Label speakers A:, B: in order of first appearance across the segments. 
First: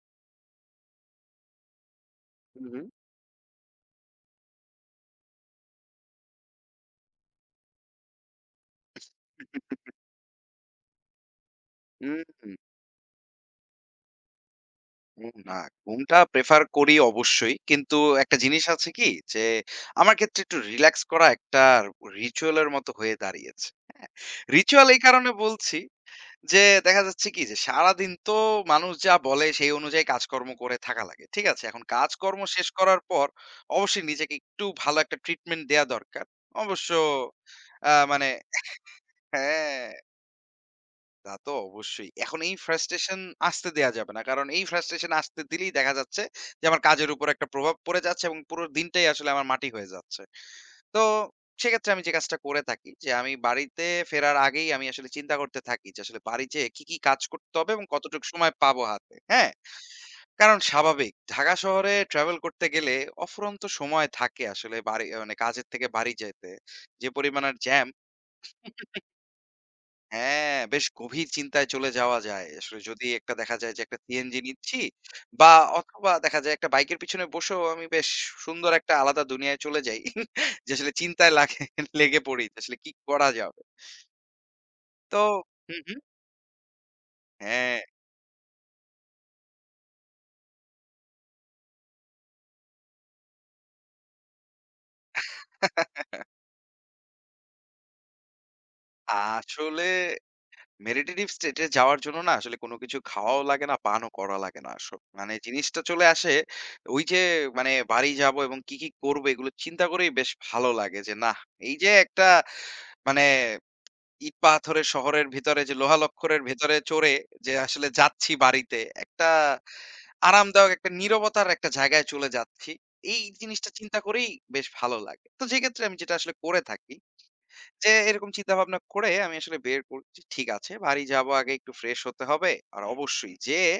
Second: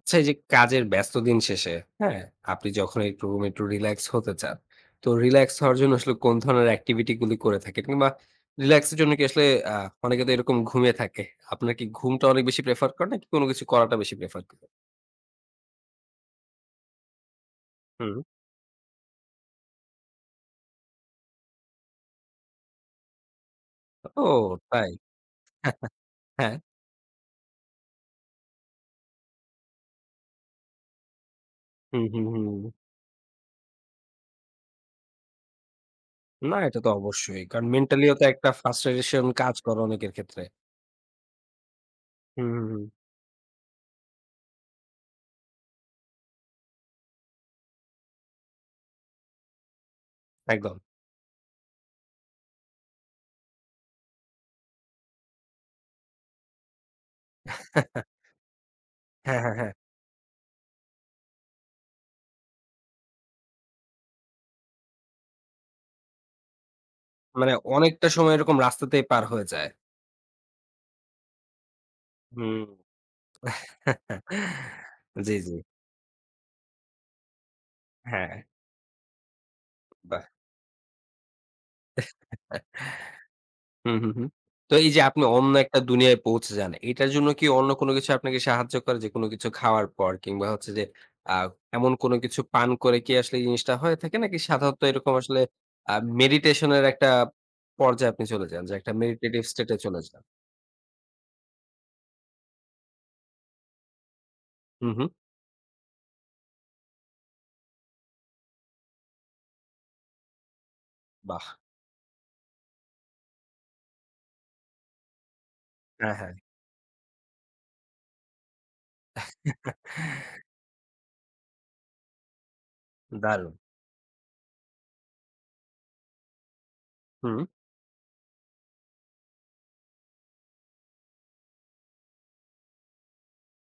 A: আচ্ছা এই যে কাজের ব্যস্ত দিন শেষে, হ্যাঁ?
B: হুম,
A: আপনি
B: হুম।
A: যখন এরকম একটু রিল্যাক্স হতে চান, তো রিল্যাক্স হওয়ার জন্য আসলে কোন ধরনের এক্টিভিটি গুলি করে থাকেন? কিংবা রিল্যাক্স এর জন্য কি আসলে আ অনেকে তো এরকম ঘুমিয়ে থাকে। আপনার কি
B: হুম,
A: ঘুমটা অনেক বেশি প্রেফার করেন নাকি কোনো কিছু করাটা বেশি প্রেফার করেন?
B: ঘুম না, ঘুমটা প্রেফার করি অবশ্যই। কিন্তু
A: হুম।
B: একটা জিনিস আছে কি যে আমার ক্ষেত্রে একটু রিল্যাক্স করা একটা রিচুয়াল এর মতো হয়ে দাঁড়িয়েছে।
A: ও
B: রিচুয়াল
A: তাই?
B: এই কারণে বলছি
A: হ্যাঁ।
B: যে দেখা যাচ্ছে কি যে সারাদিন তো মানুষ যা বলে সেই অনুযায়ী কাজকর্ম করে থাকা লাগে। ঠিক আছে? এখন
A: হুম, হুম,
B: কাজকর্ম
A: হুম।
B: শেষ করার পর অবশ্যই নিজেকে একটু ভালো একটা ট্রিটমেন্ট দেয়া দরকার।
A: না এটা তো
B: অবশ্য
A: অবশ্যই। কারণ
B: আ
A: মেন্টালিও তো
B: মানে
A: একটা ফ্রাস্ট্রেশন কাজ করে
B: হ্যাঁ।
A: অনেকের ক্ষেত্রে।
B: তা তো অবশ্যই। এখন
A: হুম,
B: এই
A: হুম, হুম।
B: ফ্রাস্ট্রেশন আসতে দেয়া যাবে না। কারণ এই ফ্রাস্ট্রেশন আসতে দিলেই দেখা যাচ্ছে যে আমার কাজের উপর একটা প্রভাব পড়ে যাচ্ছে এবং পুরো দিনটাই আসলে আমার মাটি হয়ে যাচ্ছে।
A: একদম।
B: তো সেক্ষেত্রে আমি যে কাজটা করে থাকি যে আমি বাড়িতে ফেরার আগেই আমি আসলে চিন্তা করতে থাকি যে আসলে বাড়ি যেয়ে কি, কি কাজ করতে হবে এবং কতটুকু সময় পাবো হাতে।
A: হ্যাঁ,
B: হ্যাঁ?
A: হ্যাঁ, হ্যাঁ।
B: কারণ স্বাভাবিক ঢাকা শহরে ট্রাভেল করতে গেলে অফুরন্ত সময় থাকে আসলে বাড়ি মানে কাজের থেকে বাড়ি যেতে। যে পরিমাণ
A: মানে
B: আর জ্যাম
A: অনেকটা সময় এরকম রাস্তাতেই পার হয়ে যায়।
B: হ্যাঁ, বেশ গভীর চিন্তায় চলে যাওয়া যায়।
A: হুম।
B: আসলে যদি একটা দেখা যায় যে একটা সিএনজি নিচ্ছি
A: জি,
B: বা
A: জি।
B: অথবা দেখা যায় একটা বাইকের পিছনে বসেও আমি বেশ
A: হ্যাঁ,
B: সুন্দর একটা আলাদা দুনিয়ায় চলে যাই।
A: বাহ!
B: যে আসলে চিন্তায় লাগে লেগে পড়ি। যে আসলে কি করা যাবে?
A: হুম, হুম, হুম। তো এই যে
B: তো
A: আপনি অন্য
B: হুম,
A: একটা
B: হুম।
A: দুনিয়ায় পৌঁছে যান, এটার জন্য কি অন্য
B: হ্যাঁ।
A: কোনো কিছু আপনাকে সাহায্য করে যে কোনো কিছু খাওয়ার পর কিংবা হচ্ছে যে আ এমন কোনো কিছু পান করে কি আসলে এই জিনিসটা হয়ে থাকে নাকি সাধারণত এরকম আসলে আ মেডিটেশন এর একটা পর্যায়ে আপনি চলে যান যে একটা মেডিটেটিভ স্টেট এ
B: আসলে
A: চলে যান?
B: মেডিটেটিভ স্টেট এ যাওয়ার জন্য না আসলে কোনো কিছু খাওয়াও লাগে না, পানও করা লাগে না।
A: হুম,
B: আসো
A: হুম।
B: মানে জিনিসটা চলে আসে ওই যে মানে বাড়ি যাবো এবং কি, কি করবো এগুলো চিন্তা করেই বেশ ভালো লাগে যে নাহ,
A: বাহ!
B: এই যে একটা মানে ইট পাথরের শহরের ভিতরে যে
A: হ্যাঁ, হ্যাঁ।
B: লোহালক্করের ভেতরে চড়ে যে আসলে যাচ্ছি বাড়িতে, একটা আরামদায়ক একটা নীরবতার একটা জায়গায় চলে যাচ্ছি। এই
A: দারুণ!
B: জিনিসটা চিন্তা করেই বেশ ভালো লাগে। তো সেক্ষেত্রে আমি যেটা আসলে করে থাকি
A: হুম,
B: যে এরকম চিন্তাভাবনা করে আমি আসলে বের করি যে ঠিক আছে বাড়ি যাবো আগে একটু ফ্রেশ হতে হবে। আর অবশ্যই যেয়ে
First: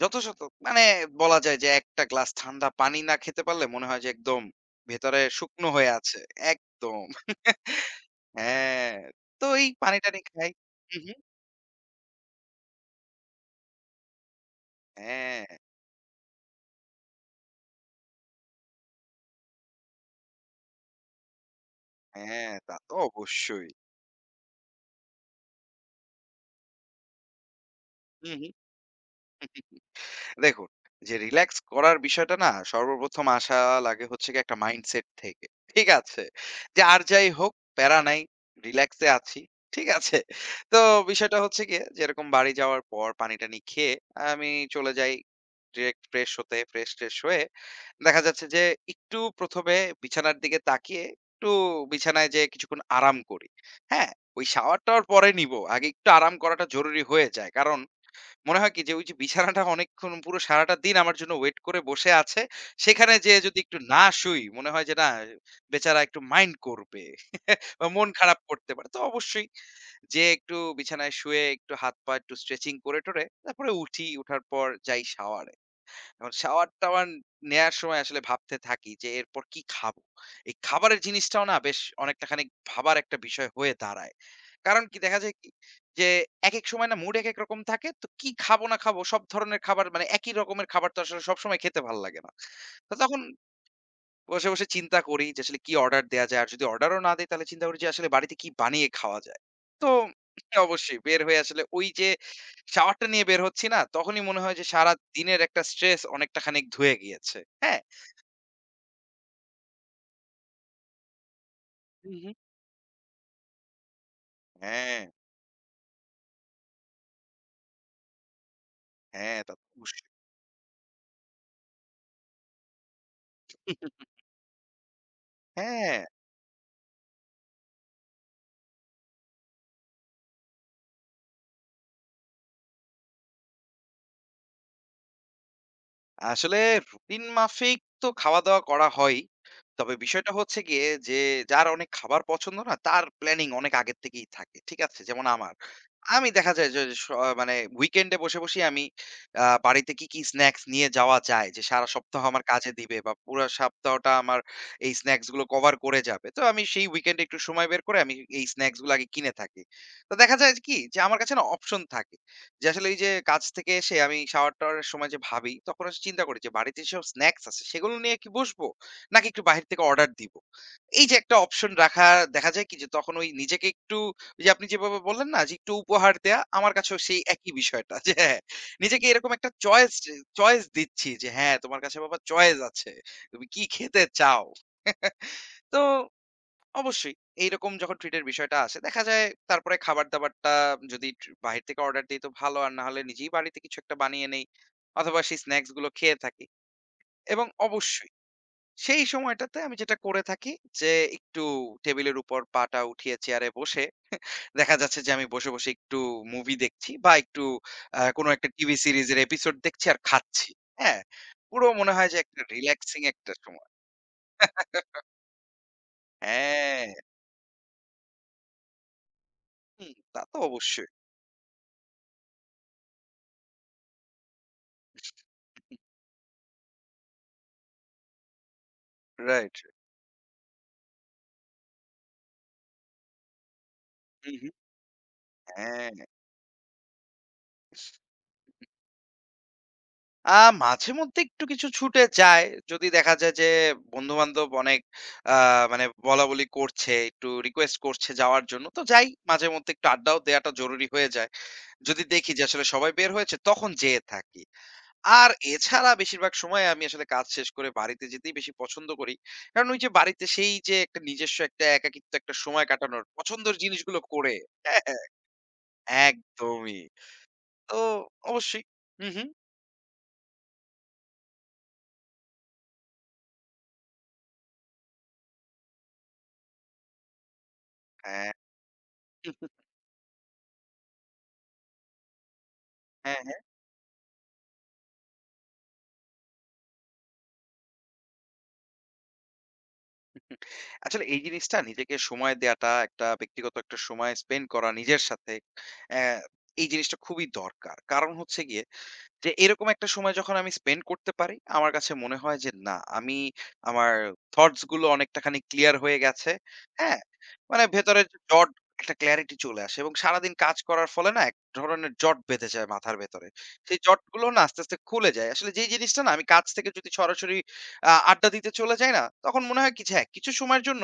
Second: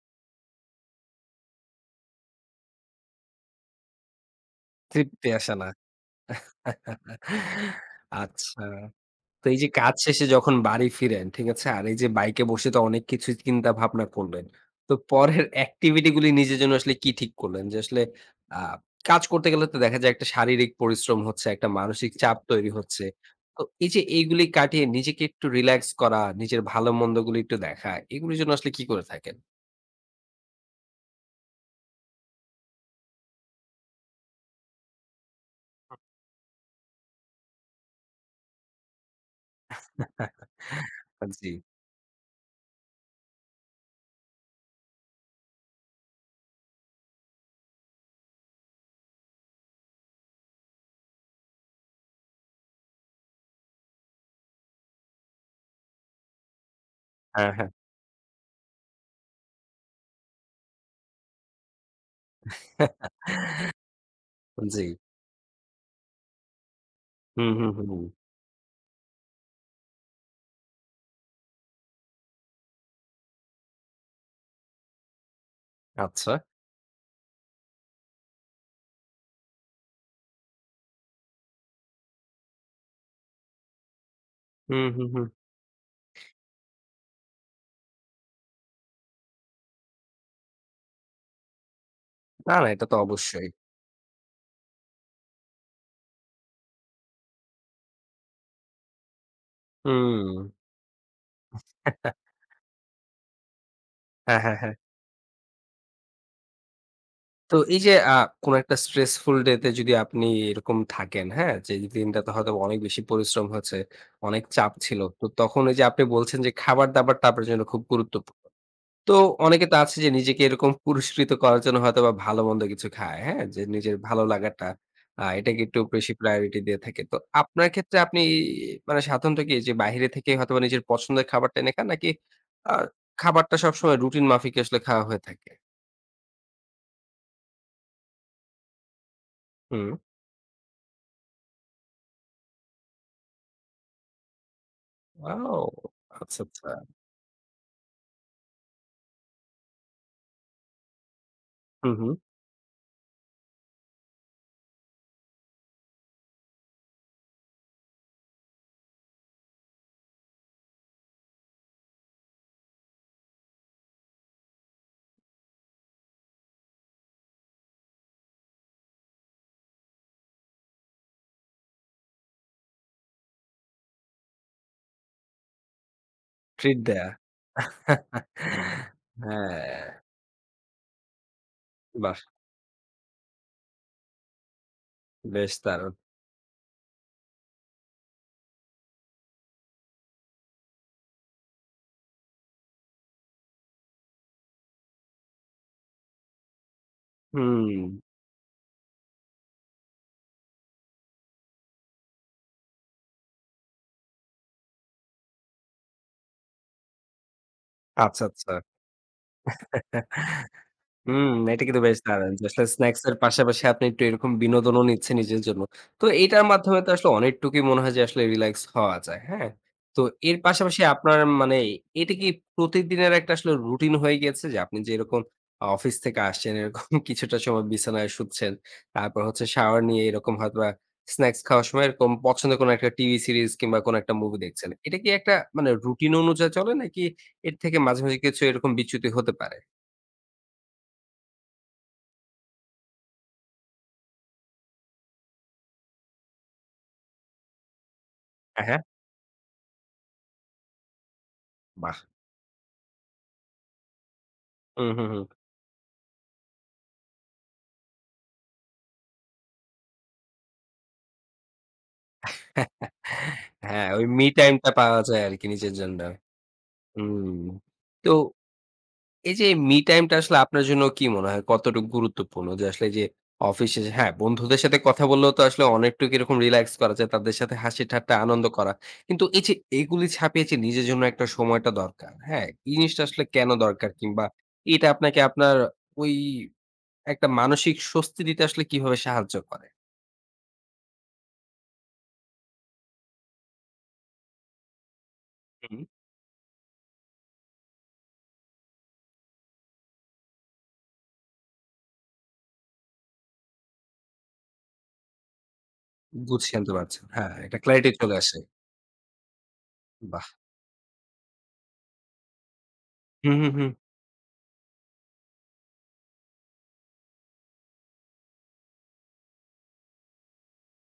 B: যথাযথ মানে বলা যায় যে ১ টা গ্লাস ঠান্ডা পানি না খেতে পারলে মনে হয় যে একদম ভেতরে
A: তৃপ্তি আসে
B: শুকনো
A: না।
B: হয়ে আছে। একদম।
A: আচ্ছা।
B: হ্যাঁ,
A: তো
B: তো
A: এই যে
B: এই
A: কাজ
B: পানি-টানি
A: শেষে
B: খাই।
A: যখন বাড়ি
B: হু, হু।
A: ফিরেন, ঠিক আছে? আর এই যে বাইকে বসে তো অনেক কিছুই চিন্তা ভাবনা করলেন। তো পরের
B: হ্যাঁ,
A: অ্যাক্টিভিটি গুলি নিজের জন্য আসলে কি ঠিক করলেন? যে আসলে আ কাজ করতে গেলে তো দেখা যায় একটা শারীরিক পরিশ্রম হচ্ছে, একটা মানসিক চাপ
B: হ্যাঁ,
A: তৈরি
B: তা তো
A: হচ্ছে। তো
B: অবশ্যই।
A: এই যে এইগুলি কাটিয়ে নিজেকে একটু রিল্যাক্স করা, নিজের ভালো মন্দগুলি একটু দেখা,
B: হু,
A: এগুলির জন্য আসলে কি করে থাকেন?
B: হু। দেখুন, যে রিল্যাক্স করার বিষয়টা না সর্বপ্রথম আসা লাগে হচ্ছে গিয়ে একটা মাইন্ডসেট থেকে। ঠিক আছে? যে আর যাই হোক প্যারা নাই, রিল্যাক্সে আছি। ঠিক আছে? তো বিষয়টা
A: জি।
B: হচ্ছে গিয়ে যেরকম বাড়ি যাওয়ার পর পানি-টানি খেয়ে আমি চলে যাই ডিরেক্ট ফ্রেশ হতে। ফ্রেশ-ট্রেশ হয়ে দেখা যাচ্ছে যে একটু ১ম এ বিছানার দিকে তাকিয়ে একটু বিছানায় যেয়ে কিছুক্ষণ আরাম করি। হ্যাঁ? ওই শাওয়ার-টাওয়ার পরে নিবো। আগে একটু আরাম করাটা জরুরি হয়ে যায়।
A: হ্যাঁ, হ্যাঁ।
B: কারণ মনে হয় কি যে ওই যে বিছানাটা অনেকক্ষণ পুরো সারাটা দিন আমার জন্য ওয়েট করে বসে আছে। সেখানে যেয়ে যদি একটু না শুই মনে
A: জি।
B: হয় যে না বেচারা একটু মাইন্ড করবে
A: হুম, হুম,
B: বা
A: হুম। হুম।
B: মন খারাপ করতে পারে। তো অবশ্যই যেয়ে একটু বিছানায় শুয়ে একটু হাত-পা একটু স্ট্রেচিং করে-টরে তারপরে উঠি। উঠার পর যাই শাওয়ারে। এখন
A: আচ্ছা।
B: শাওয়ার-টাওয়ার নেয়ার সময় আসলে ভাবতে থাকি যে এরপর কি খাবো? এই খাবারের জিনিসটাও না বেশ অনেকটা খানিক ভাবার একটা বিষয় হয়ে দাঁড়ায়। কারণ
A: হুম,
B: কি
A: হুম,
B: দেখা
A: হুম।
B: যায় কি? যে একেক সময় না মুড একেক রকম থাকে। তো কি খাবো না খাবো সব ধরনের খাবার মানে একই রকমের খাবার তো আসলে সবসময় খেতে ভাল লাগে না।
A: না, না এটা
B: তো
A: তো
B: তখন
A: অবশ্যই।
B: বসে, বসে চিন্তা করি যে আসলে কি অর্ডার দেয়া যায়? আর যদি অর্ডারও না দেই তাহলে চিন্তা করি যে আসলে বাড়িতে কি বানিয়ে খাওয়া যায়? তো
A: হুম।
B: হ্যাঁ, অবশ্যই বের হয়ে আসলে ওই যে শাওয়ারটা নিয়ে বের হচ্ছি না? তখনই মনে
A: হ্যাঁ,
B: হয়
A: হ্যাঁ,
B: যে
A: হ্যাঁ।
B: সারাদিনের একটা স্ট্রেস অনেকটা খানিক ধুয়ে গিয়েছে।
A: তো
B: হ্যাঁ?
A: এই যে কোন একটা স্ট্রেসফুল ডে তে যদি আপনি এরকম থাকেন, হ্যাঁ? যে
B: হু, হু।
A: দিনটাতে হয়তো অনেক বেশি পরিশ্রম হচ্ছে, অনেক চাপ
B: হ্যাঁ,
A: ছিল। তো তখন এই যে আপনি বলছেন যে খাবার-দাবারটা আপনার জন্য খুব গুরুত্বপূর্ণ। তো
B: হ্যাঁ, তা তো
A: অনেকে তো আছে যে
B: অবশ্যই।
A: নিজেকে এরকম পুরস্কৃত করার জন্য হয়তোবা ভালো-মন্দ কিছু খায়, হ্যাঁ? যে নিজের ভালো লাগাটা এটাকে একটু
B: হ্যাঁ।
A: বেশি প্রায়োরিটি দিয়ে থাকে। তো আপনার ক্ষেত্রে আপনি মানে সাধারণত কি যে বাইরে থেকে হয়তোবা নিজের পছন্দের খাবারটা এনে খান নাকি আ খাবারটা সবসময় রুটিন মাফিক আসলে খাওয়া হয়ে থাকে?
B: আসলে রুটিন মাফিক তো খাওয়া-দাওয়া করা হয়ই।
A: হুম।
B: তবে বিষয়টা হচ্ছে গিয়ে যে যার অনেক খাবার পছন্দ না, তার প্ল্যানিং অনেক আগের থেকেই থাকে। ঠিক আছে? যেমন আমার।
A: ওয়াও!
B: আমি
A: আচ্ছা,
B: দেখা
A: আচ্ছা।
B: যায় যে স মানে উইকেন্ডে বসে, বসেই আমি বাড়িতে কি, কি স্ন্যাকস নিয়ে যাওয়া যায় যে সারা
A: হুম, হুম।
B: সপ্তাহ আমার কাজে দিবে বা পুরা সপ্তাহটা আমার এই স্ন্যাকস গুলো কভার করে যাবে। তো আমি সেই উইকেন্ডে একটু সময় বের করে আমি এই স্ন্যাকস গুলো আগে কিনে থাকি। তো দেখা যায় যে কি যে আমার কাছে না অপশন থাকে। যে আসলে এই যে কাজ থেকে এসে আমি শাওয়ার-টাওয়ারের সময় যে ভাবি, তখন আসলে চিন্তা করি যে বাড়িতে যেসব স্ন্যাকস আছে সেগুলো নিয়ে কি বসবো? নাকি একটু বাহির থেকে অর্ডার দিব? এই যে একটা অপশন রাখা দেখা যায় কি যে তখন ওই নিজেকে একটু ওই যে আপনি যেভাবে বললেন না যে একটু উপহার দেয়া, আমার
A: ট্রিট
B: কাছেও
A: দেয়া।
B: সেই একই বিষয়টা
A: হ্যাঁ,
B: যে হ্যাঁ, নিজেকে এরকম একটা চয়েস চয়েস দিচ্ছি যে হ্যাঁ, তোমার কাছে বাবা
A: বাহ!
B: চয়েস আছে। তুমি কি খেতে চাও?
A: বেশ
B: তো
A: দারুণ।
B: অবশ্যই। এইরকম যখন ট্রিটের বিষয়টা আসে, দেখা যায় তারপরে খাবার-দাবারটা যদি বাহির থেকে অর্ডার দেই তো ভালো। আর না হলে নিজেই বাড়িতে কিছু একটা বানিয়ে নেই। অথবা সেই স্ন্যাকস গুলো খেয়ে থাকি। এবং
A: হুম,
B: অবশ্যই সেই সময়টাতে আমি যেটা করে থাকি যে, একটু টেবিলের উপর পাটা উঠিয়ে চেয়ারে বসে দেখা যাচ্ছে যে, আমি বসে, বসে একটু মুভি দেখছি বা একটু কোনো একটা
A: আচ্ছা,
B: টিভি সিরিজের এপিসোড দেখছি আর
A: আচ্ছা।
B: খাচ্ছি। হ্যাঁ?
A: হুম, এটা
B: পুরো
A: কিন্তু
B: মনে
A: বেশ
B: হয় যে,
A: দারুণ
B: একটা
A: যে আসলে
B: রিল্যাক্সিং
A: স্ন্যাকস এর
B: একটা
A: পাশাপাশি
B: সময়।
A: আপনি একটু এরকম বিনোদনও নিচ্ছেন নিজের জন্য। তো এটার মাধ্যমে
B: হ্যাঁ,
A: তো আসলে অনেকটুকুই মনে হয় যে আসলে রিল্যাক্স হওয়া যায়, হ্যাঁ?
B: হুম,
A: তো
B: তা তো
A: এর পাশাপাশি
B: অবশ্যই।
A: আপনার মানে এটা কি প্রতিদিনের একটা আসলে রুটিন হয়ে গিয়েছে যে আপনি যে এরকম অফিস থেকে আসছেন এরকম কিছুটা সময় বিছানায় শুচ্ছেন। তারপর হচ্ছে
B: রাইট,
A: শাওয়ার
B: রাইট।
A: নিয়ে এরকম হয়তোবা স্ন্যাকস খাওয়ার সময় এরকম পছন্দের কোনো একটা টিভি সিরিজ কিংবা কোনো একটা
B: হুম,
A: মুভি
B: হুম।
A: দেখছেন। এটা কি একটা মানে
B: হ্যাঁ,
A: রুটিন অনুযায়ী চলে নাকি এর থেকে মাঝে, মাঝে কিছু এরকম বিচ্যুতি হতে পারে?
B: আ মাঝেমধ্যে একটু কিছু ছুটে যায়। যদি দেখা যায় যে বন্ধু-বান্ধব অনেক আ মানে বলাবলি করছে, একটু রিকোয়েস্ট করছে যাওয়ার
A: হ্যাঁ,
B: জন্য। তো
A: হ্যাঁ,
B: যাই মাঝেমধ্যে একটু আড্ডাও দেওয়াটা জরুরি হয়ে যায়।
A: বাহ!
B: যদি দেখি যে আসলে সবাই বের হয়েছে তখন যেয়ে থাকি।
A: হুম, হুম, হুম।
B: আর এছাড়া বেশিরভাগ সময় আমি আসলে কাজ শেষ করে বাড়িতে যেতেই বেশি পছন্দ করি। কারণ ওই যে বাড়িতে সেই যে একটা নিজস্ব একটা একাকিত্ব একটা সময় কাটানোর পছন্দের
A: হ্যাঁ,
B: জিনিসগুলো
A: ওই মি
B: করে
A: টাইমটা
B: হ্যাঁ,
A: পাওয়া
B: হ্যাঁ,
A: যায় আরকি নিজের জন্য।
B: একদমই।
A: হুম।
B: তো
A: তো
B: অবশ্যই। হু, হু।
A: এই যে মি টাইমটা আসলে আপনার জন্য কি মনে হয় কতটুকু গুরুত্বপূর্ণ? যে আসলে যে অফিস শেষে হ্যাঁ, বন্ধুদের সাথে কথা বললেও তো আসলে অনেকটুকু এরকম রিল্যাক্স করা যায়। তাদের সাথে হাসি ঠাট্টা
B: হ্যাঁ।
A: আনন্দ করা। কিন্তু এই যে এগুলি ছাপিয়ে যে নিজের জন্য একটা সময়টা দরকার। হ্যাঁ? এই জিনিসটা আসলে
B: হ্যাঁ।
A: কেন দরকার? কিংবা এটা আপনাকে আপনার ওই একটা মানসিক স্বস্তি দিতে আসলে কিভাবে সাহায্য করে?
B: আসলে এই জিনিসটা নিজেকে সময় দেয়াটা, একটা ব্যক্তিগত একটা সময় স্পেন্ড করা নিজের সাথে,
A: হুম।
B: অ্যা এই জিনিসটা খুবই দরকার। কারণ হচ্ছে গিয়ে যে এরকম একটা সময় যখন আমি স্পেন্ড করতে পারি, আমার কাছে মনে হয় যে না, আমি আমার থটস গুলো অনেকটা খানি ক্লিয়ার হয়ে গেছে।
A: বুঝছি, জানতে
B: হ্যাঁ?
A: পারছেন। হ্যাঁ, একটা
B: মানে
A: ক্ল্যারিটি
B: ভেতরের
A: চলে
B: যে
A: আসে।
B: জট একটা ক্লারিটি চলে আসে এবং
A: বাহ!
B: সারাদিন কাজ করার ফলে না এক ধরনের জট বেঁধে যায় মাথার ভেতরে।
A: হুম, হুম, হুম।
B: সেই জটগুলো না আস্তে, আস্তে খুলে যায়। আসলে যেই জিনিসটা না আমি কাজ থেকে যদি সরাসরি আড্ডা দিতে চলে যাই না, তখন মনে হয় কি যে হ্যাঁ, কিছু সময়ের জন্য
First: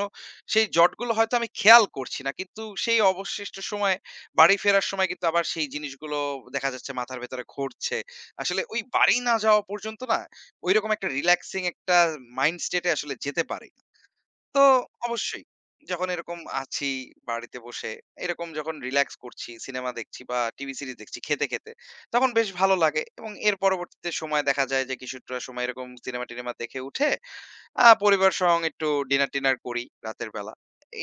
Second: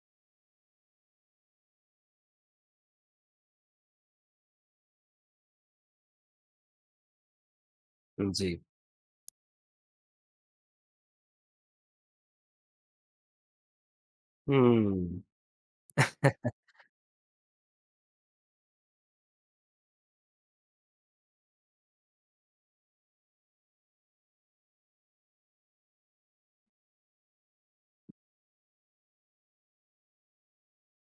B: সেই জটগুলো হয়তো আমি খেয়াল করছি না। কিন্তু সেই অবশিষ্ট সময়ে বাড়ি ফেরার সময় কিন্তু আবার সেই জিনিসগুলো দেখা যাচ্ছে মাথার ভেতরে ঘুরছে।
A: জি।
B: আসলে ওই বাড়ি না যাওয়া পর্যন্ত না ঐরকম একটা রিল্যাক্সিং একটা মাইন্ড স্টেটে আসলে যেতে পারি না। তো
A: হুম।
B: অবশ্যই যখন এরকম আছি বাড়িতে বসে এরকম যখন রিল্যাক্স করছি, সিনেমা দেখছি বা টিভি সিরিজ দেখছি খেতে, খেতে তখন বেশ ভালো লাগে এবং এর পরবর্তীতে সময় দেখা যায় যে কিছুটা সময় এরকম সিনেমা-টিনেমা দেখে উঠে পরিবার সং একটু ডিনার-টিনার করি রাতের বেলা।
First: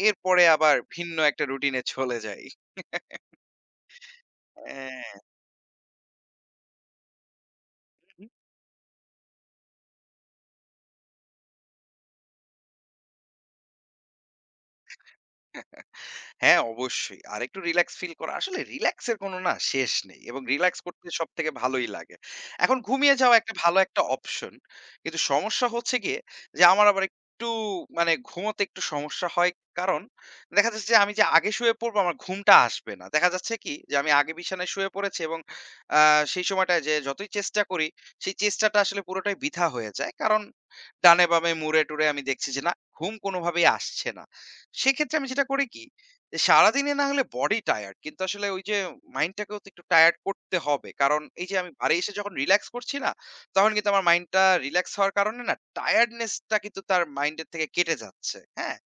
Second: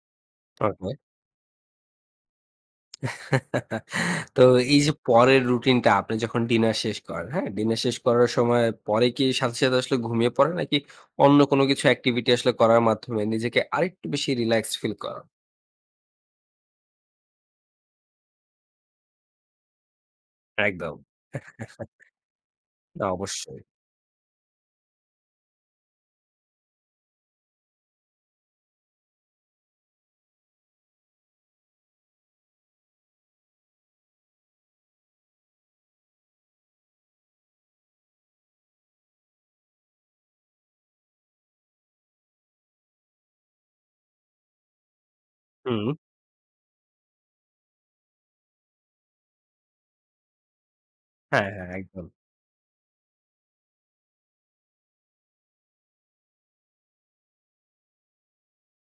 B: এরপরে আবার
A: ওকে।
B: ভিন্ন একটা রুটিন এ চলে যাই।
A: তো এই যে
B: হ্যাঁ।
A: পরের রুটিনটা আপনি যখন ডিনার শেষ করেন, হ্যাঁ? ডিনার শেষ করার সময় পরে কি সাথে, সাথে আসলে ঘুমিয়ে পড়েন? নাকি অন্য কোনো কিছু এক্টিভিটি আসলে করার মাধ্যমে নিজেকে আরেকটু বেশি রিল্যাক্সড ফিল করান?
B: হ্যাঁ, অবশ্যই। আরেকটু রিল্যাক্স ফিল করা। আসলে রিল্যাক্স এর কোনো না শেষ নেই এবং রিল্যাক্স
A: একদম।
B: করতে সবথেকে ভালোই লাগে। এখন
A: না
B: ঘুমিয়ে যাওয়া একটা
A: অবশ্যই।
B: ভালো একটা অপশন। কিন্তু সমস্যা হচ্ছে গিয়ে যে আমার আবার একটু মানে ঘুমোতে একটু সমস্যা হয়। কারণ দেখা যাচ্ছে যে আমি যে আগে শুয়ে পড়বো আমার ঘুমটা আসবে না। দেখা যাচ্ছে কি যে আমি আগে বিছানায় শুয়ে পড়েছি এবং আ সেই সময়টায় যে যতই চেষ্টা করি সেই চেষ্টাটা আসলে পুরোটাই বৃথা হয়ে যায়। কারণ ডানে বামে মুড়ে-টুড়ে আমি দেখছি যে না ঘুম কোনোভাবেই আসছে না। সেক্ষেত্রে আমি যেটা করি কি
A: হুম।
B: এ সারাদিনে না হলে বডি টায়ার্ড। কিন্তু আসলে ওই যে মাইন্ডটাকেও তো একটু টায়ার্ড করতে হবে। কারণ এই
A: হ্যাঁ,
B: যে
A: হ্যাঁ
B: আমি বাড়ি
A: একদম।
B: এসে যখন রিল্যাক্স করছি না, তখন কিন্তু আমার মাইন্ডটা রিল্যাক্স হওয়ার কারণে না টায়ার্ডনেস টা কিন্তু তার মাইন্ডের থেকে কেটে যাচ্ছে। হ্যাঁ?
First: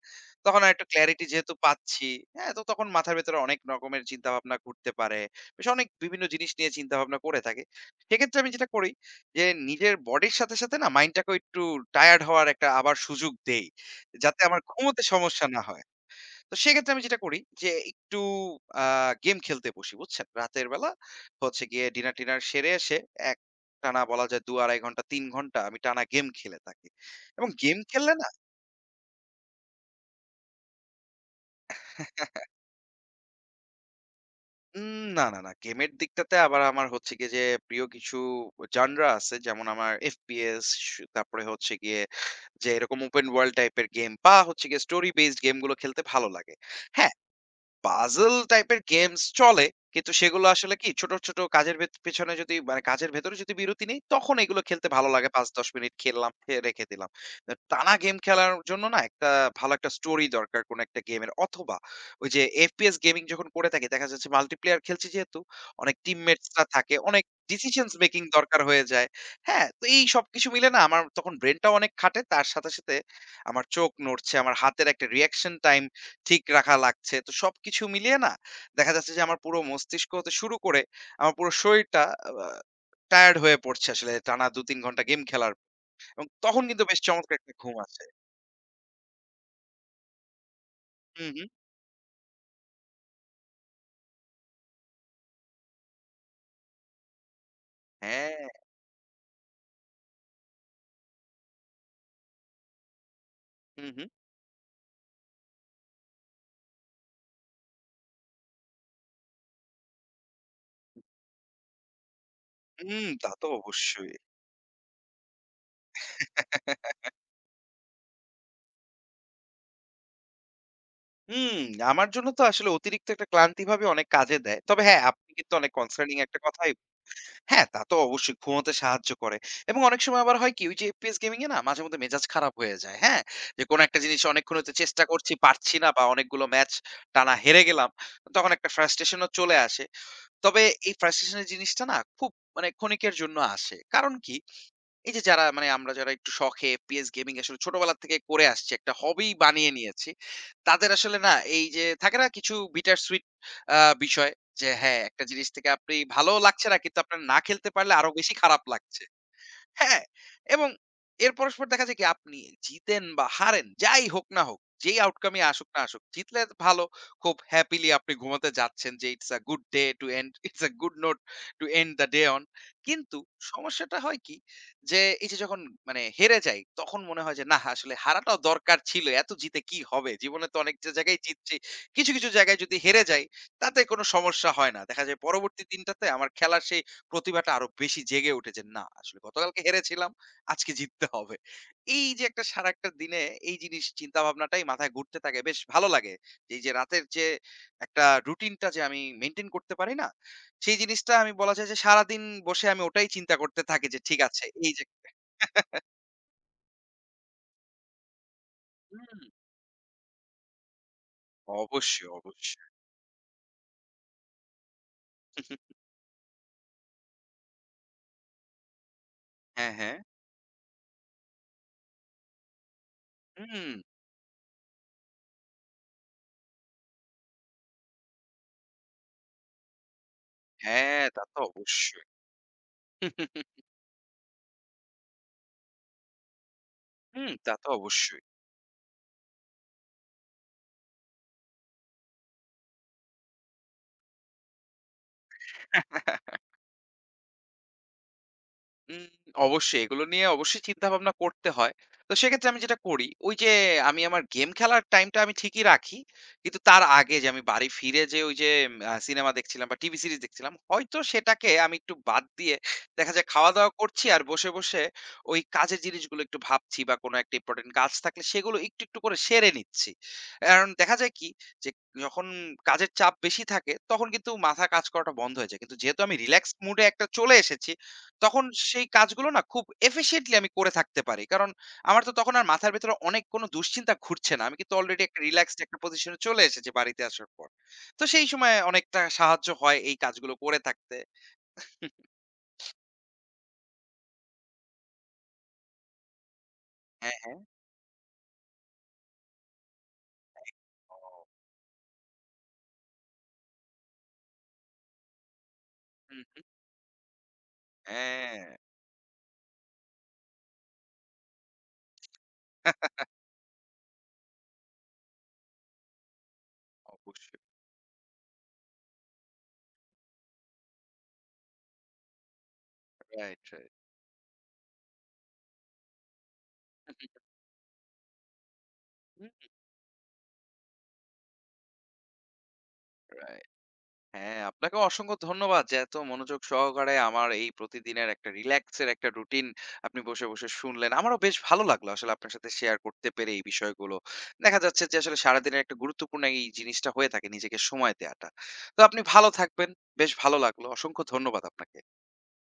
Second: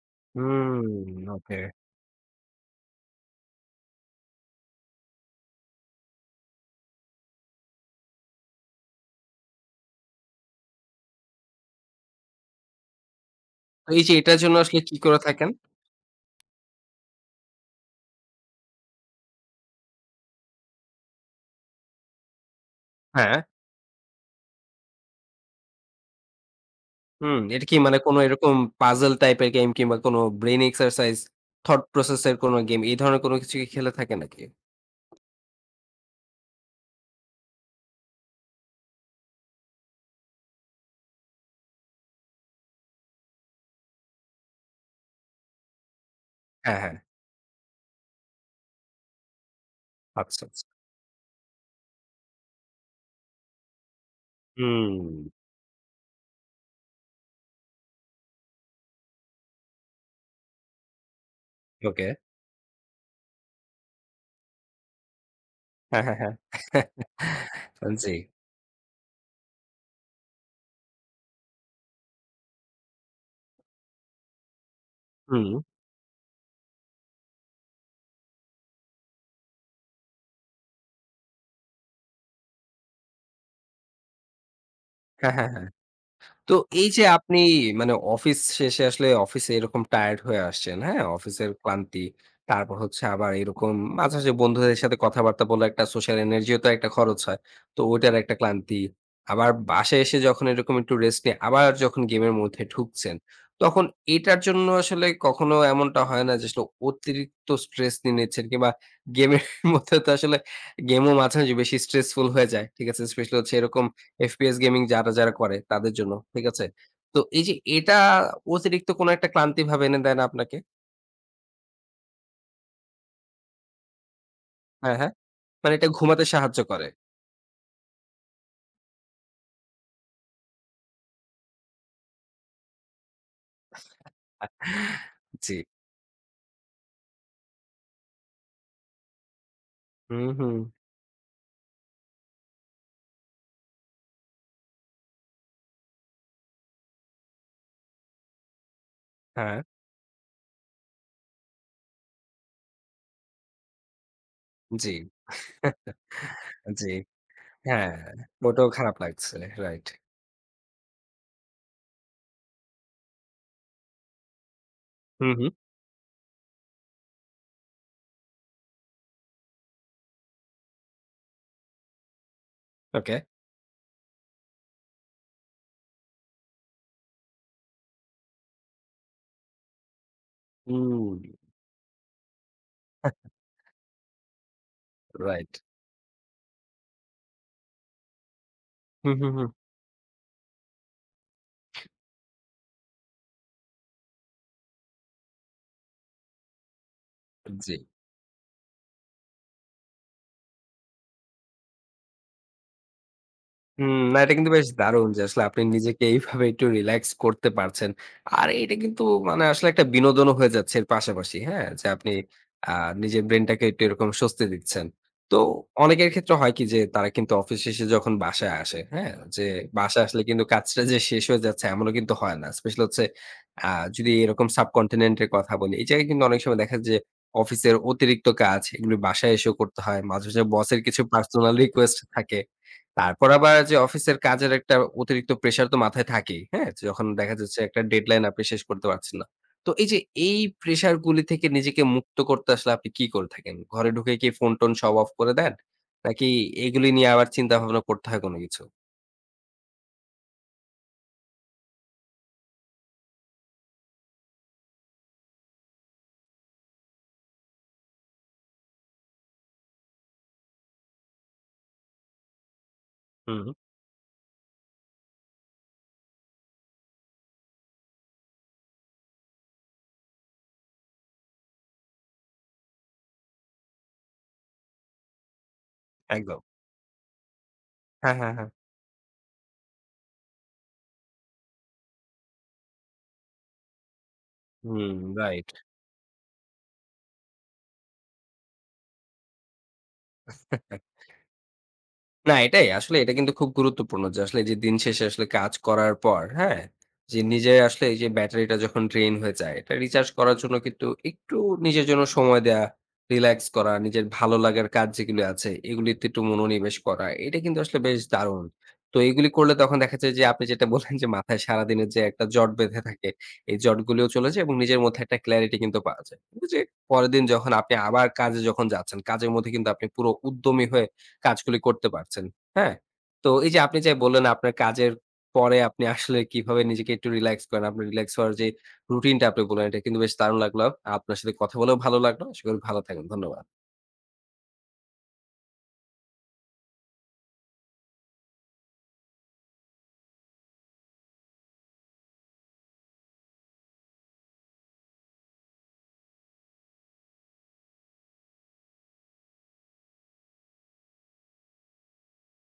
B: তখন
A: হুম,
B: আরেকটু ক্লারিটি যেহেতু
A: ওকে।
B: পাচ্ছি, হ্যাঁ? তো তখন মাথার ভেতরে অনেক রকমের চিন্তাভাবনা ঘুরতে পারে। বেশ অনেক বিভিন্ন জিনিস নিয়ে চিন্তাভাবনা করে থাকি। সেক্ষেত্রে আমি যেটা করি যে নিজের বডির সাথে, সাথে না মাইন্ডটাকেও একটু টায়ার্ড হওয়ার একটা আবার সুযোগ দেই।
A: তো এই যে এটার
B: যাতে
A: জন্য
B: আমার
A: আসলে কি
B: ঘুমোতে
A: করে
B: সমস্যা
A: থাকেন?
B: না হয়। তো সেক্ষেত্রে আমি যেটা করি যে একটু আ গেম খেলতে বসি, বুঝছেন? রাতের বেলা হচ্ছে গিয়ে ডিনার-টিনার সেরে এসে
A: হ্যাঁ।
B: একটানা বলা যায় ২ ২.৫ ঘন্টা ৩ ঘন্টা আমি টানা গেম খেলে থাকি।
A: হুম,
B: এবং
A: এটা কি
B: গেম
A: মানে
B: খেললে
A: কোনো
B: না
A: এরকম পাজল টাইপের গেম কিংবা কোনো ব্রেইন এক্সারসাইজ, থট প্রসেস এর কোনো গেম এই ধরনের কোনো কিছু কি খেলে থাকে নাকি?
B: না, না, না। গেমের দিকটাতে আবার আমার হচ্ছে গিয়ে যে প্রিয় কিছু জানরা আছে যেমন আমার FPS তারপরে হচ্ছে গিয়ে যে এরকম ওপেন ওয়ার্ল্ড টাইপের গেম বা হচ্ছে গিয়ে স্টোরি বেসড গেমগুলো খেলতে ভালো লাগে।
A: হ্যাঁ, হ্যাঁ।
B: হ্যাঁ পাজল টাইপের গেমস চলে। কিন্তু
A: আচ্ছা,
B: সেগুলো
A: আচ্ছা।
B: আসলে কি ছোট, ছোট কাজের পেছনে যদি মানে কাজের ভেতরে যদি বিরতি নেই, তখন এগুলো খেলতে
A: হুম,
B: ভালো লাগে। ৫-১০ মিনিট খেললাম, রেখে দিলাম। টানা গেম খেলার জন্য না একটা ভালো একটা স্টোরি দরকার কোন একটা গেমের অথবা
A: ওকে।
B: ওই যে FPS গেমিং যখন করে থাকি দেখা যাচ্ছে মাল্টিপ্লেয়ার খেলছি যেহেতু অনেক
A: হ্যাঁ, হ্যাঁ, হ্যাঁ।
B: টিমমেটসরা থাকে, অনেক ডিসিশনস
A: জি।
B: মেকিং দরকার হয়ে যায়। হ্যাঁ? তো এই সবকিছু মিলে না আমার তখন ব্রেইনটাও অনেক খাটে। তার সাথে, সাথে আমার চোখ নড়ছে, আমার হাতের একটা
A: হুম।
B: রিঅ্যাকশন টাইম ঠিক রাখা লাগছে। তো সবকিছু মিলিয়ে না দেখা যাচ্ছে যে আমার পুরো মস্তিষ্ক হতে শুরু করে আমার পুরো শরীরটা আ টায়ার্ড হয়ে পড়ছে আসলে টানা ২-৩ ঘন্টা গেম
A: হ্যাঁ, হ্যাঁ,
B: খেলার পর।
A: হ্যাঁ।
B: এবং
A: তো
B: তখন কিন্তু
A: এই
B: বেশ
A: যে
B: চমৎকার
A: আপনি
B: একটা ঘুম
A: মানে
B: আসে।
A: অফিস শেষে আসলে অফিসে এরকম টায়ার্ড হয়ে আসছেন, হ্যাঁ?
B: হুম, হুম।
A: অফিসের ক্লান্তি। তারপর হচ্ছে আবার এরকম মাঝে, মাঝে বন্ধুদের সাথে কথাবার্তা বলে একটা সোশ্যাল এনার্জি ও তো একটা খরচ হয়। তো ওইটার
B: হ্যাঁ।
A: একটা ক্লান্তি। আবার বাসায় এসে যখন এরকম একটু রেস্ট নিয়ে আবার যখন গেমের মধ্যে ঢুকছেন, তখন
B: হুম, হুম।
A: এটার জন্য আসলে কখনো এমনটা হয় না যে আসলে অতিরিক্ত স্ট্রেস নিয়ে নিচ্ছেন কিংবা গেমের মধ্যে তো আসলে গেমও মাঝে, মাঝে বেশি স্ট্রেসফুল হয়ে যায়। ঠিক আছে?
B: হুম, তা
A: স্পেশালি
B: তো
A: হচ্ছে এরকম
B: অবশ্যই।
A: FPS গেমিং যারা করে তাদের জন্য। ঠিক আছে? তো এই যে এটা অতিরিক্ত কোনো একটা ক্লান্তি ভাব এনে দেয় না আপনাকে?
B: হুম, আমার জন্য তো আসলে অতিরিক্ত একটা ক্লান্তিভাবে অনেক কাজে দেয়। তবে
A: হ্যাঁ,
B: হ্যাঁ,
A: হ্যাঁ।
B: আপনি কিন্তু অনেক
A: মানে এটা
B: কনসার্নিং
A: ঘুমাতে
B: একটা
A: সাহায্য
B: কথাই
A: করে।
B: হ্যাঁ, তা তো অবশ্যই ঘুমাতে সাহায্য করে। এবং অনেক সময় আবার হয় কি? ওই যে FPS গেমিং এ না মাঝেমধ্যে মেজাজ খারাপ হয়ে যায়, হ্যাঁ? যে কোনো একটা জিনিস অনেকক্ষণ হতে চেষ্টা করছি,
A: জি।
B: পারছি না বা অনেকগুলো ম্যাচ টানা হেরে গেলাম। তখন একটা ফ্রাস্ট্রেশন ও চলে আসে।
A: হুম, হুম।
B: তবে এই ফ্রাস্ট্রেশন এর জিনিসটা না খুব মানে ক্ষণিকের জন্য আসে। কারণ কি? এই যে যারা মানে আমরা যারা একটু শখে PS গেমিং আসলে ছোটবেলা থেকে করে আসছি, একটা হবি
A: হ্যাঁ,
B: বানিয়ে নিয়েছি। তাদের আসলে না এই যে থাকে না কিছু bitter sweet আ বিষয় যে
A: জি।
B: হ্যাঁ, একটা জিনিস থেকে আপনি ভালোও লাগছে না
A: জি।
B: কিন্তু আপনার না খেলতে
A: হ্যাঁ,
B: পারলে আরো বেশি খারাপ
A: ওটাও খারাপ
B: লাগছে।
A: লাগছে। রাইট।
B: হ্যাঁ, এবং এর পরস্পর দেখা যায় কি আপনি জিতেন বা হারেন, যাই হোক না হোক, যেই
A: হুম,
B: আউটকাম এ
A: হুম।
B: আসুক না আসুক, জিতলে ভালো। খুব হ্যাপিলি আপনি ঘুমাতে যাচ্ছেন যে it's a good day to end it's a good note to end the day on.
A: Okay.
B: কিন্তু সমস্যাটা হয় কি যে এই যে যখন মানে হেরে যাই তখন মনে হয় যে না আসলে হারাটাও দরকার ছিল। এত জিতে কি হবে? জীবনে তো অনেক যে
A: হুম,
B: জায়গায় জিতছি। কিছু, কিছু জায়গায় যদি হেরে যাই তাতে কোনো সমস্যা হয় না। দেখা যায়
A: রাইট।
B: পরবর্তী দিনটাতে আমার খেলার সেই প্রতিভাটা আরো বেশি জেগে ওঠে যে, "না,
A: হুম,
B: আসলে
A: হুম, হুম।
B: গতকালকে হেরেছিলাম, আজকে জিততে হবে।" এই যে একটা সারাটা দিনে এই জিনিস চিন্তাভাবনাটাই মাথায় ঘুরতে থাকে। বেশ ভালো লাগে। এই যে রাতের যে
A: জি।
B: একটা রুটিনটা যে আমি মেইনটেইন করতে পারি না? সেই জিনিসটা আমি বলা যায় যে সারাদিন বসে আমি ওটাই চিন্তা করতে থাকি
A: হুম,
B: যে
A: না
B: ঠিক
A: এটা
B: আছে
A: কিন্তু বেশ
B: এই যে
A: দারুণ যে আসলে আপনি নিজেকে এইভাবে একটু রিল্যাক্স করতে পারছেন। আর এটা কিন্তু
B: হুম,
A: মানে আসলে একটা বিনোদনও হয়ে যাচ্ছে এর পাশাপাশি, হ্যাঁ? যে
B: অবশ্যই,
A: আপনি
B: অবশ্যই।
A: আ নিজের ব্রেইনটাকে একটু এরকম স্বস্তি দিচ্ছেন। তো অনেকের ক্ষেত্রে হয় কি যে তারা কিন্তু অফিস শেষে যখন বাসায় আসে, হ্যাঁ? যে
B: হ্যাঁ, হ্যাঁ।
A: বাসায় আসলে কিন্তু কাজটা যে শেষ হয়ে যাচ্ছে এমনও কিন্তু হয় না। স্পেশালি হচ্ছে
B: হুম,
A: আ যদি এরকম সাবকন্টিনেন্ট এর কথা বলি, এই জায়গায় কিন্তু অনেক সময় দেখা যায় যে অফিসের অতিরিক্ত কাজ এগুলো বাসায় এসেও করতে হয়। মাঝে, মাঝে বসের কিছু
B: হ্যাঁ, তা তো
A: পার্সোনাল রিকোয়েস্ট
B: অবশ্যই।
A: থাকে। তারপর আবার যে অফিসের কাজের একটা অতিরিক্ত প্রেশার তো মাথায় থাকেই। হ্যাঁ? যখন
B: হুম,
A: দেখা
B: তা
A: যাচ্ছে
B: তো
A: একটা
B: অবশ্যই।
A: ডেডলাইন আপনি শেষ করতে পারছেন না। তো এই যে এই প্রেশার গুলি থেকে নিজেকে মুক্ত করতে আসলে আপনি কি করে থাকেন? ঘরে ঢুকে কি ফোন-টোন সব অফ করে দেন? নাকি এগুলি নিয়ে আবার চিন্তা ভাবনা করতে হয় কোনো কিছু?
B: উম অবশ্যই এগুলো নিয়ে অবশ্যই চিন্তাভাবনা করতে হয়। তো সেক্ষেত্রে আমি যেটা করি, ওই যে আমি আমার গেম খেলার টাইমটা আমি ঠিকই রাখি। কিন্তু তার আগে যে আমি বাড়ি ফিরে যে ওই যে সিনেমা দেখছিলাম বা টিভি সিরিজ দেখছিলাম, হয়তো সেটাকে আমি একটু বাদ দিয়ে দেখা যায়
A: হুম,
B: খাওয়া-দাওয়া করছি আর বসে, বসে ওই কাজের জিনিসগুলো একটু ভাবছি বা কোনো একটা ইম্পোর্টেন্ট কাজ থাকলে সেগুলো একটু, একটু করে সেরে নিচ্ছি। কারণ দেখা যায় কি যে যখন কাজের চাপ বেশি থাকে তখন কিন্তু মাথা কাজ করাটা বন্ধ হয়ে যায়। কিন্তু যেহেতু আমি
A: একদম।
B: রিল্যাক্সড মুড এ একটা চলে এসেছি
A: হ্যাঁ, হ্যাঁ,
B: তখন
A: হ্যাঁ।
B: সেই কাজগুলো না খুব এফিশিয়েন্টলি আমি করে থাকতে পারি। কারণ আমার তো তখন আর মাথার ভেতরে অনেক কোন দুশ্চিন্তা ঘুরছে না। আমি কিন্তু
A: হুম,
B: অলরেডি একটা
A: রাইট।
B: রিল্যাক্সড একটা পজিশনে চলে এসেছি বাড়িতে আসার পর। তো সেই সময় অনেকটা সাহায্য হয় এই কাজগুলো করে থাকতে।
A: না, এটাই। আসলে এটা কিন্তু খুব গুরুত্বপূর্ণ যে আসলে এই যে দিন শেষে আসলে কাজ করার পর, হ্যাঁ?
B: হ্যাঁ,
A: যে
B: হ্যাঁ।
A: নিজে আসলে এই যে ব্যাটারিটা যখন ড্রেন হয়ে যায়, এটা রিচার্জ করার জন্য কিন্তু একটু নিজের জন্য সময় দেয়া, রিল্যাক্স করা, নিজের ভালো লাগার কাজ যেগুলো আছে, এগুলিতে
B: হুম,
A: একটু
B: হুম।
A: মনোনিবেশ করা। এটা কিন্তু আসলে বেশ
B: হ্যাঁ,
A: দারুণ। তো এগুলি করলে তখন দেখা যায় যে আপনি যেটা বললেন যে মাথায় সারাদিনের যে একটা জট বেঁধে থাকে, এই জটগুলিও চলে যায় এবং নিজের মধ্যে একটা ক্লারিটি কিন্তু পাওয়া যায়। কিন্তু যে পরের দিন
B: অবশ্যই।
A: যখন আপনি আবার কাজে যখন যাচ্ছেন, কাজের মধ্যে কিন্তু আপনি পুরো উদ্যমী হয়ে কাজগুলি করতে পারছেন। হ্যাঁ? তো
B: রাইট,
A: এই যে
B: রাইট।
A: আপনি যে বললেন আপনার কাজের পরে আপনি আসলে কিভাবে নিজেকে একটু রিল্যাক্স করেন, আপনার রিল্যাক্স হওয়ার যে রুটিনটা আপনি বললেন এটা কিন্তু বেশ দারুণ লাগলো। আপনার সাথে কথা বলেও ভালো লাগলো। আশা করি ভালো থাকবেন।
B: রাইট।
A: ধন্যবাদ।
B: হ্যাঁ, আপনাকে অসংখ্য ধন্যবাদ যে এত মনোযোগ সহকারে আমার এই প্রতিদিনের একটা রিল্যাক্স এর একটা রুটিন আপনি বসে, বসে শুনলেন। আমারও বেশ ভালো লাগলো আসলে আপনার সাথে শেয়ার করতে পেরে এই বিষয়গুলো। দেখা যাচ্ছে যে আসলে সারাদিনের একটা গুরুত্বপূর্ণ এই জিনিসটা হয়ে থাকে নিজেকে সময় দেয়াটা। তো আপনি ভালো থাকবেন। বেশ ভালো লাগলো। অসংখ্য ধন্যবাদ আপনাকে।